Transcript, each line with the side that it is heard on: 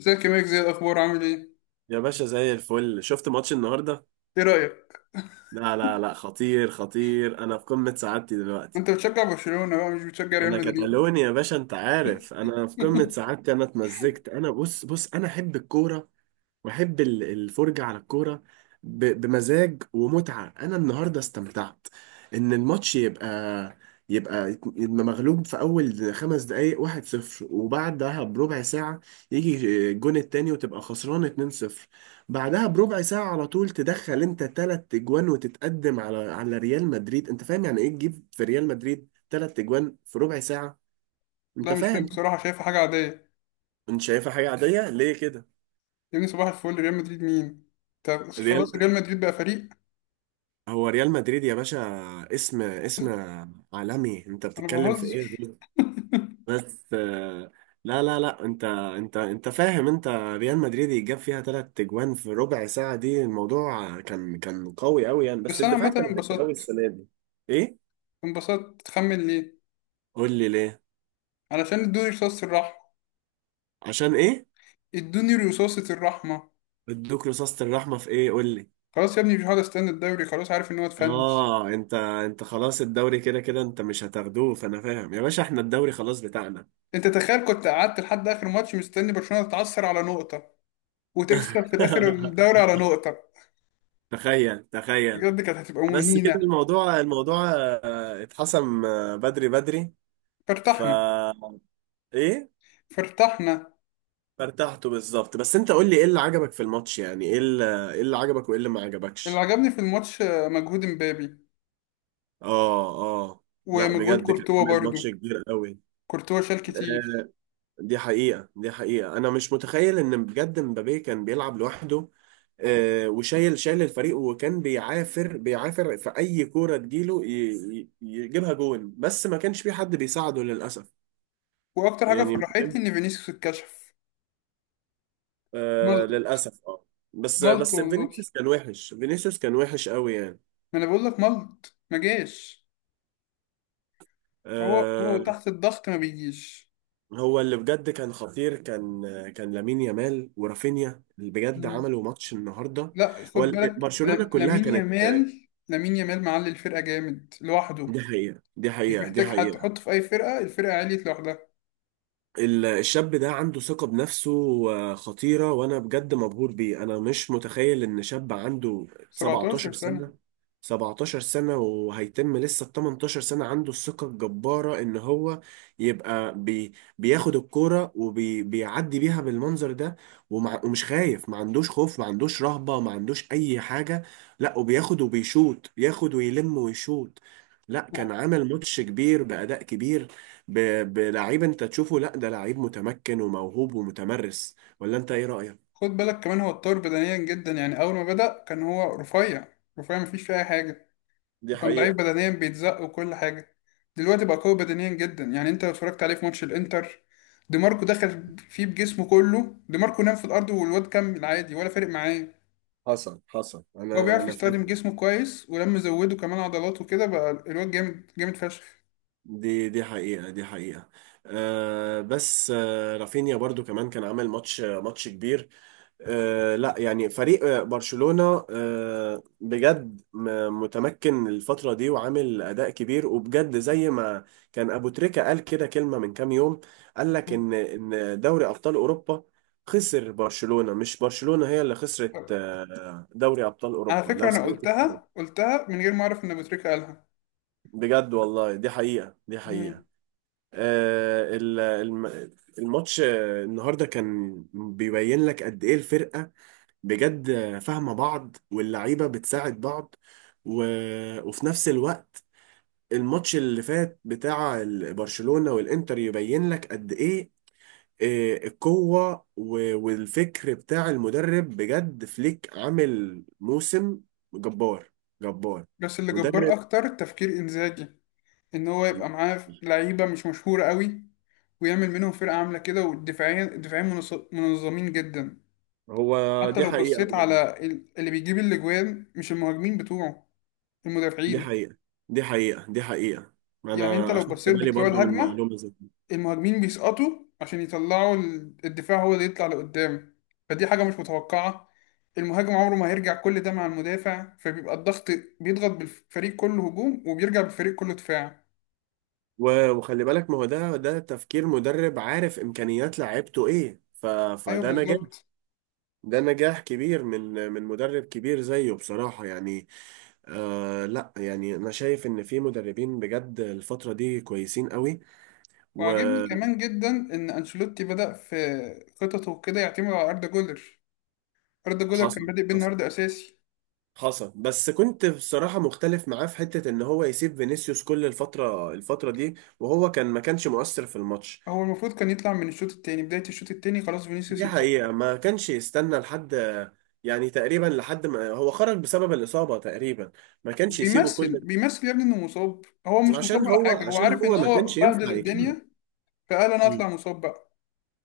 left: ازيك يا ميك؟ زي الاخبار، عامل ايه؟
right: يا باشا زي الفل، شفت ماتش النهارده؟
left: ايه رايك؟
right: لا لا لا، خطير خطير، انا في قمة سعادتي دلوقتي.
left: انت بتشجع برشلونه بقى، مش بتشجع ريال
right: انا
left: مدريد؟
right: كتالوني يا باشا، انت عارف انا في قمة سعادتي، انا اتمزجت، انا بص بص، انا احب الكورة. واحب الفرجة على الكورة. بمزاج ومتعة، انا النهاردة استمتعت. ان الماتش يبقى يبقى مغلوب في اول 5 دقايق، 1-0، وبعدها بربع ساعة يجي الجون التاني وتبقى خسران 2-0. بعدها بربع ساعة على طول تدخل انت 3 اجوان وتتقدم على ريال مدريد. انت فاهم يعني ايه تجيب في ريال مدريد 3 اجوان في ربع ساعة؟ انت
left: لا مش فاهم
right: فاهم؟
left: بصراحه، شايفها حاجه عاديه.
right: انت شايفها حاجة عادية ليه كده؟
left: يا ابني صباح الفل، ريال مدريد مين؟ طب خلاص،
right: ريال
left: ريال مدريد بقى فريق.
right: هو ريال مدريد يا باشا، اسم، اسم عالمي، انت
left: انا
right: بتتكلم في ايه
left: بهزر.
right: دول؟ بس لا لا لا، انت فاهم، انت ريال مدريد يجاب فيها 3 اجوان في ربع ساعة دي، الموضوع كان قوي قوي يعني، بس
left: بس انا
right: الدفاع
left: عامه
right: كان غريب قوي
left: انبسطت.
right: السنة دي. ايه؟
left: انبسطت، تخمن ليه؟
right: قول لي ليه.
left: علشان ادوني رصاصه الرحمه.
right: عشان ايه؟
left: ادوني رصاصه الرحمه.
right: ادوك رصاصة الرحمة في ايه قول لي.
left: خلاص يا ابني، مش هقعد استنى الدوري، خلاص عارف ان هو اتفنش.
right: اه، انت انت خلاص الدوري كده كده انت مش هتاخدوه، فانا فاهم يا باشا، احنا الدوري خلاص بتاعنا.
left: انت تخيل كنت قعدت لحد اخر ماتش مستني برشلونه تتعثر على نقطه، وتكسب في الاخر الدوري على نقطه.
right: تخيل، تخيل.
left: بجد كانت هتبقى
right: بس كده
left: مهينه.
right: الموضوع، الموضوع اتحسم بدري، بدري. ف
left: فارتحنا.
right: ايه؟
left: فارتحنا.
right: فارتحته بالظبط. بس انت قول لي ايه اللي عجبك في الماتش؟ يعني ايه اللي، ايه اللي عجبك وايه اللي ما
left: اللي
right: عجبكش؟
left: عجبني في الماتش مجهود مبابي.
right: اه، اه. لا
left: ومجهود
right: بجد كان
left: كورتوا
right: عامل
left: برضو.
right: ماتش كبير قوي.
left: كورتوا شال كتير.
right: آه، دي حقيقة، دي حقيقة، انا مش متخيل ان بجد مبابي كان بيلعب لوحده. وشايل، شايل الفريق، وكان بيعافر، بيعافر في اي كورة تجيله يجيبها جون، بس ما كانش في حد بيساعده للأسف.
left: واكتر حاجه
right: يعني،
left: فرحتني ان فينيسيوس اتكشف
right: آه،
left: ملط.
right: للأسف اه. بس
left: ملط
right: بس
left: والله.
right: فينيسيوس كان وحش، فينيسيوس كان وحش قوي يعني.
left: ما انا بقول لك ملط، ما جاش. هو
right: آه.
left: تحت الضغط ما بيجيش.
right: هو اللي بجد كان خطير، كان لامين يامال ورافينيا اللي بجد
left: مم.
right: عملوا ماتش النهارده.
left: لا خد
right: هو
left: بالك،
right: برشلونة كلها
left: لامين
right: كانت،
left: يامال لامين يامال معلي الفرقه جامد لوحده.
right: دي حقيقة، دي
left: مش
right: حقيقة، دي
left: محتاج حد
right: حقيقة.
left: حطه في اي فرقه، الفرقه عليت لوحدها.
right: الشاب ده عنده ثقة بنفسه خطيرة. وأنا بجد مبهور بيه، أنا مش متخيل إن شاب عنده
left: 17
right: 17
left: سنه.
right: سنة، 17 سنة وهيتم لسه ال 18 سنة، عنده الثقة الجبارة إن هو يبقى بياخد الكورة وبيعدي بيها بالمنظر ده. ومش خايف، ما عندوش خوف، ما عندوش رهبة، ما عندوش أي حاجة. لا، وبياخد وبيشوط، ياخد ويلم ويشوط. لا كان عمل ماتش كبير بأداء كبير. بلعيب انت تشوفه. لا ده لعيب متمكن وموهوب ومتمرس. ولا انت ايه رأيك؟
left: خد بالك كمان هو اتطور بدنيا جدا، يعني أول ما بدأ كان هو رفيع. رفيع مفيش فيه أي حاجة.
right: دي
left: وكان ضعيف
right: حقيقة.
left: بدنيا، بيتزق وكل حاجة. دلوقتي بقى قوي بدنيا جدا، يعني أنت لو اتفرجت عليه في ماتش الإنتر. دي ماركو دخل فيه بجسمه كله، دي ماركو نام في الأرض والواد كمل عادي ولا فارق معاه.
right: حصل، حصل.
left: هو
right: أنا
left: بيعرف
right: أنا فاكر.
left: يستخدم جسمه كويس، ولما زوده كمان عضلات وكده بقى الواد جامد جامد فشخ.
right: دي حقيقة، دي حقيقة. بس رافينيا برضو كمان كان عامل ماتش كبير. لا يعني فريق برشلونة بجد متمكن الفترة دي وعامل أداء كبير، وبجد زي ما كان أبو تريكة قال كده كلمة من كام يوم. قال لك إن دوري أبطال أوروبا خسر برشلونة، مش برشلونة هي اللي خسرت دوري أبطال
left: على
right: أوروبا،
left: فكرة
right: لو
left: أنا
right: سمعت
left: قلتها،
right: الكلمة.
left: قلتها من غير ما أعرف إن أبو تريكة قالها.
right: بجد والله، دي حقيقة، دي
left: مم.
right: حقيقة. آه، ال- الم- الماتش النهاردة كان بيبين لك قد إيه الفرقة بجد فاهمة بعض، واللعيبة بتساعد بعض. و... وفي نفس الوقت الماتش اللي فات بتاع برشلونة والإنتر يبين لك قد إيه القوة والفكر بتاع المدرب. بجد فليك عامل موسم جبار، جبار.
left: بس اللي جبار
right: مدرب
left: أكتر تفكير إنزاجي، ان هو يبقى معاه لعيبه مش مشهوره قوي، ويعمل منهم فرقه عامله كده، والدفاعين الدفاعين منظمين جدا.
right: هو
left: حتى
right: دي
left: لو
right: حقيقة
left: بصيت
right: برضه،
left: على اللي بيجيب الاجوان، مش المهاجمين بتوعه،
right: دي
left: المدافعين.
right: حقيقة، دي حقيقة، دي حقيقة.
left: يعني انت
right: أنا
left: لو
right: أخدت
left: بصيت
right: بالي
left: بطلوع
right: برضه من
left: الهجمه،
right: معلومة زي،
left: المهاجمين بيسقطوا عشان يطلعوا، الدفاع هو اللي يطلع لقدام. فدي حاجه مش متوقعه. المهاجم عمره ما هيرجع كل ده مع المدافع، فبيبقى الضغط بيضغط بالفريق كله هجوم، وبيرجع بالفريق كله دفاع.
right: وخلي بالك ما هو ده تفكير مدرب عارف امكانيات لعيبته ايه،
left: ايوه
right: فده نجاح،
left: بالظبط.
right: ده نجاح كبير من مدرب كبير زيه بصراحة يعني. لا يعني انا شايف ان في مدربين بجد الفترة دي كويسين قوي.
left: وعاجبني
right: وحصل،
left: كمان جدا ان انشيلوتي بدأ في خططه كده يعتمد على اردا جولر. اردا جولر كان
right: حصل،
left: بادئ بالنهارده اساسي.
right: حصل. بس كنت بصراحة مختلف معاه في حتة ان هو يسيب فينيسيوس كل الفترة دي وهو كان ما كانش مؤثر في الماتش.
left: هو المفروض كان يطلع من الشوط التاني، بداية الشوط التاني خلاص فينيسيوس
right: دي
left: يتسحب.
right: حقيقة، ما كانش يستنى لحد، يعني تقريبا لحد ما هو خرج بسبب الإصابة تقريبا، ما كانش يسيبه
left: وبيمثل
right: كل
left: بيمثل يا ابني انه مصاب، هو مش مصاب على حاجة، هو
right: عشان
left: عارف ان
right: هو ما
left: هو
right: كانش
left: بهدل
right: ينفع يكمل.
left: الدنيا، فقال انا
right: مم.
left: اطلع مصاب بقى.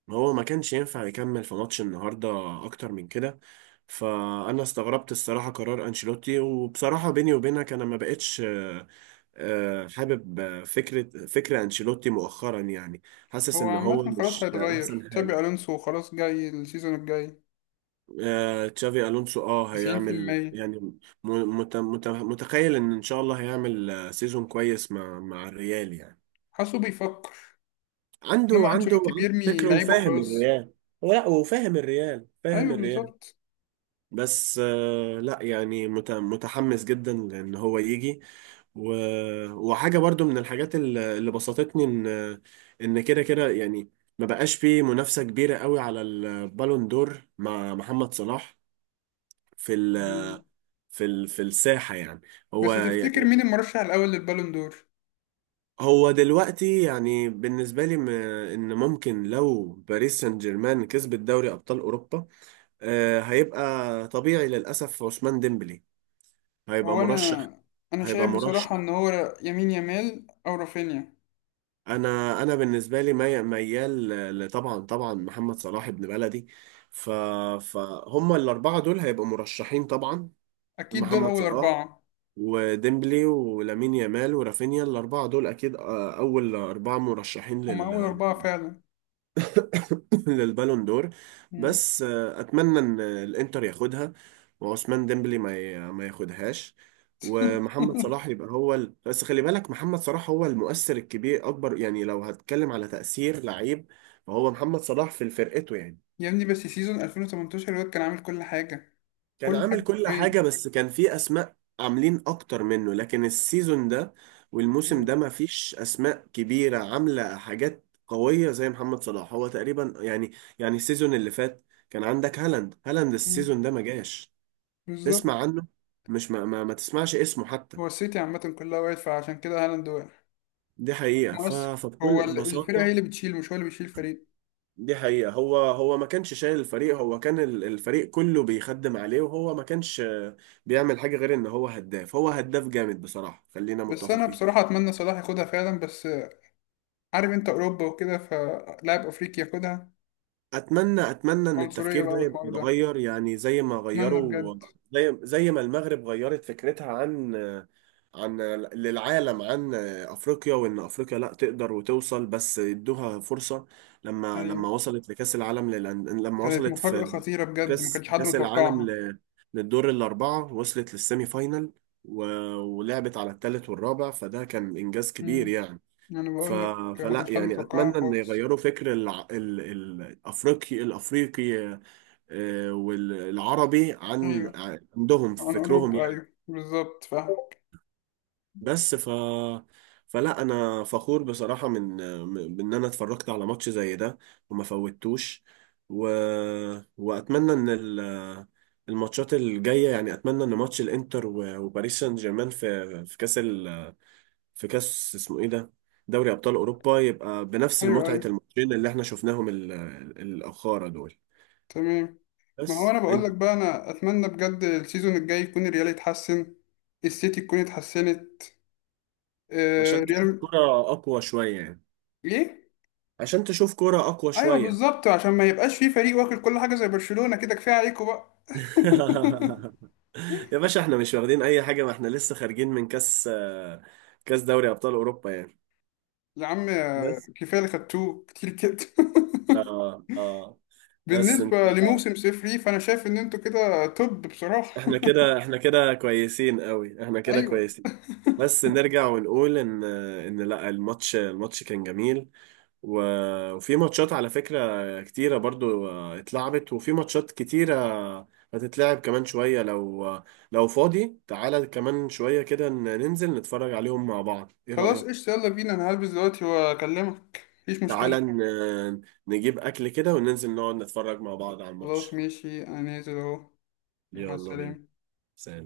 right: هو ما كانش ينفع يكمل في ماتش النهاردة أكتر من كده. فأنا استغربت الصراحة قرار أنشيلوتي. وبصراحة بيني وبينك، أنا ما بقتش حابب فكرة أنشيلوتي مؤخرا يعني، حاسس
left: هو
right: إن هو
left: عامة خلاص
right: مش
left: هيتغير،
right: أحسن
left: تشابي
right: حاجة.
left: الونسو خلاص جاي السيزون الجاي.
right: تشافي الونسو اه هيعمل
left: 90%.
right: يعني، م- مت مت متخيل ان ان شاء الله هيعمل سيزون كويس مع الريال يعني.
left: حاسه بيفكر. انما انشيلوتي
right: عنده
left: بيرمي
right: فكره
left: لعيبه
right: وفاهم
left: خلاص.
right: الريال. هو لا، وفاهم الريال، فاهم
left: ايوه
right: الريال.
left: بالظبط.
right: بس لا يعني متحمس جدا ان هو يجي. و... وحاجة برضو من الحاجات اللي بسطتني ان، ان كده كده يعني ما بقاش فيه منافسة كبيرة قوي على البالون دور مع محمد صلاح في، في في الساحة يعني. هو
left: بس تفتكر مين المرشح الأول للبالون دور؟
right: هو دلوقتي يعني بالنسبة لي، ان ممكن لو باريس سان جيرمان كسبت دوري ابطال اوروبا هيبقى طبيعي للاسف عثمان ديمبلي هيبقى
left: هو أنا
right: مرشح،
left: أنا
right: هيبقى
left: شايف
right: مرشح.
left: بصراحة إن هو يمين يامال أو رافينيا.
right: انا بالنسبة لي ميال، طبعا طبعا محمد صلاح ابن بلدي. ف فهم الاربعة دول هيبقوا مرشحين طبعا.
left: أكيد دول
right: محمد
left: أول
right: صلاح
left: أربعة.
right: وديمبلي ولامين يامال ورافينيا، الأربعة دول أكيد أول أربعة مرشحين
left: هما أول أربعة فعلا.
right: للبالون دور.
left: مم.
right: بس أتمنى إن الإنتر ياخدها وعثمان ديمبلي ما ياخدهاش، ومحمد صلاح يبقى هو بس خلي بالك محمد صلاح هو المؤثر الكبير، أكبر يعني لو هتكلم على تأثير لعيب فهو محمد صلاح في فرقته يعني.
left: يا ابني بس سيزون 2018 الواد كان عامل كل حاجة.
right: كان
left: كل حاجة
right: عامل كل حاجة
left: حرفيا.
right: بس كان في أسماء عاملين أكتر منه، لكن السيزون ده والموسم
left: مم.
right: ده ما فيش أسماء كبيرة عاملة حاجات قوية زي محمد صلاح، هو تقريبا يعني، يعني السيزون اللي فات كان عندك هالاند،
left: مم.
right: السيزون ده ما جاش، تسمع
left: بالظبط.
right: عنه، مش ما تسمعش اسمه حتى.
left: هو السيتي عامة كلها وقعت، فعشان كده هالاند وقع.
right: دي حقيقة.
left: مؤثر، هو
right: فبكل
left: الفرقة هي
right: بساطة،
left: اللي بتشيل، مش هو اللي بيشيل فريق.
right: دي حقيقة، هو ما كانش شايل الفريق، هو كان الفريق كله بيخدم عليه، وهو ما كانش بيعمل حاجة غير ان هو هداف، هو هداف جامد بصراحة، خلينا
left: بس أنا
right: متفقين.
left: بصراحة أتمنى صلاح ياخدها فعلا، بس عارف أنت أوروبا وكده، فلاعب أفريقي ياخدها.
right: اتمنى ان
left: عنصرية
right: التفكير
left: بقى
right: ده يبقى
left: والحوار ده.
right: متغير، يعني زي ما
left: اتمنى
right: غيروا،
left: بجد.
right: زي ما المغرب غيرت فكرتها عن، عن، للعالم، عن افريقيا، وان افريقيا لا تقدر وتوصل بس ادوها فرصة. لما
left: ايوه.
right: لما وصلت لكأس العالم لما
left: كانت
right: وصلت
left: مفاجأة
right: في
left: خطيرة بجد، ما
right: كأس،
left: كانش حد
right: العالم
left: متوقعها.
right: للدور الأربعة، وصلت للسيمي فاينل، و... ولعبت على الثالث والرابع، فده كان إنجاز كبير
left: امم.
right: يعني.
left: انا
right: ف...
left: بقول لك ما
right: فلا
left: كانش حد
right: يعني
left: متوقعها
right: اتمنى ان
left: خالص.
right: يغيروا فكر الافريقي، والعربي عن
left: ايوه.
right: عندهم في
left: عن
right: فكرهم
left: اوروبا،
right: يعني.
left: ايوه بالظبط فاهم.
right: بس ف فلا انا فخور بصراحة من، من ان انا اتفرجت على ماتش زي ده وما فوتوش، و... واتمنى ان الماتشات الجاية. يعني اتمنى ان ماتش الانتر وباريس سان جيرمان في، في كاس في كاس اسمه ايه ده، دوري ابطال اوروبا، يبقى بنفس
left: ايوه
right: متعه
left: ايوه.
right: الماتشين اللي احنا شفناهم الاخاره دول.
left: تمام. ما هو
right: بس
left: انا بقول
right: انت
left: لك بقى، انا اتمنى بجد السيزون الجاي يكون الريال يتحسن، السيتي تكون اتحسنت. آه
right: عشان تشوف
left: ريال.
right: كرة اقوى شويه يعني،
left: ليه؟
right: عشان تشوف كرة اقوى
left: ايوه
right: شويه.
left: بالظبط، عشان ما يبقاش في فريق واكل كل حاجة زي برشلونة كده، كفاية عليكم بقى.
right: يا باشا احنا مش واخدين اي حاجه، ما احنا لسه خارجين من كاس كاس دوري ابطال اوروبا يعني.
left: يا عم،
right: بس
left: كفاية اللي خدتوه كتير كده.
right: اه، اه. بس انت
left: بالنسبة لموسم صفر ليه، فأنا شايف إن أنتوا كده طب بصراحة.
right: احنا كده، احنا كده كويسين قوي، احنا كده
left: أيوه.
right: كويسين. بس نرجع ونقول ان لا، الماتش كان جميل. وفي ماتشات على فكرة كتيرة برضو اتلعبت، وفي ماتشات كتيرة هتتلعب كمان شوية. لو لو فاضي تعالى كمان شوية كده، ننزل نتفرج عليهم مع بعض، ايه
left: خلاص
right: رأيك؟
left: قشطة، يلا بينا، أنا هلبس دلوقتي وأكلمك، مفيش مشكلة.
right: تعالى نجيب أكل كده وننزل نقعد نتفرج مع بعض على
left: خلاص
right: الماتش.
left: ماشي، أنا نازل أهو. مع
right: يلا بينا.
left: السلامة.
right: سلام.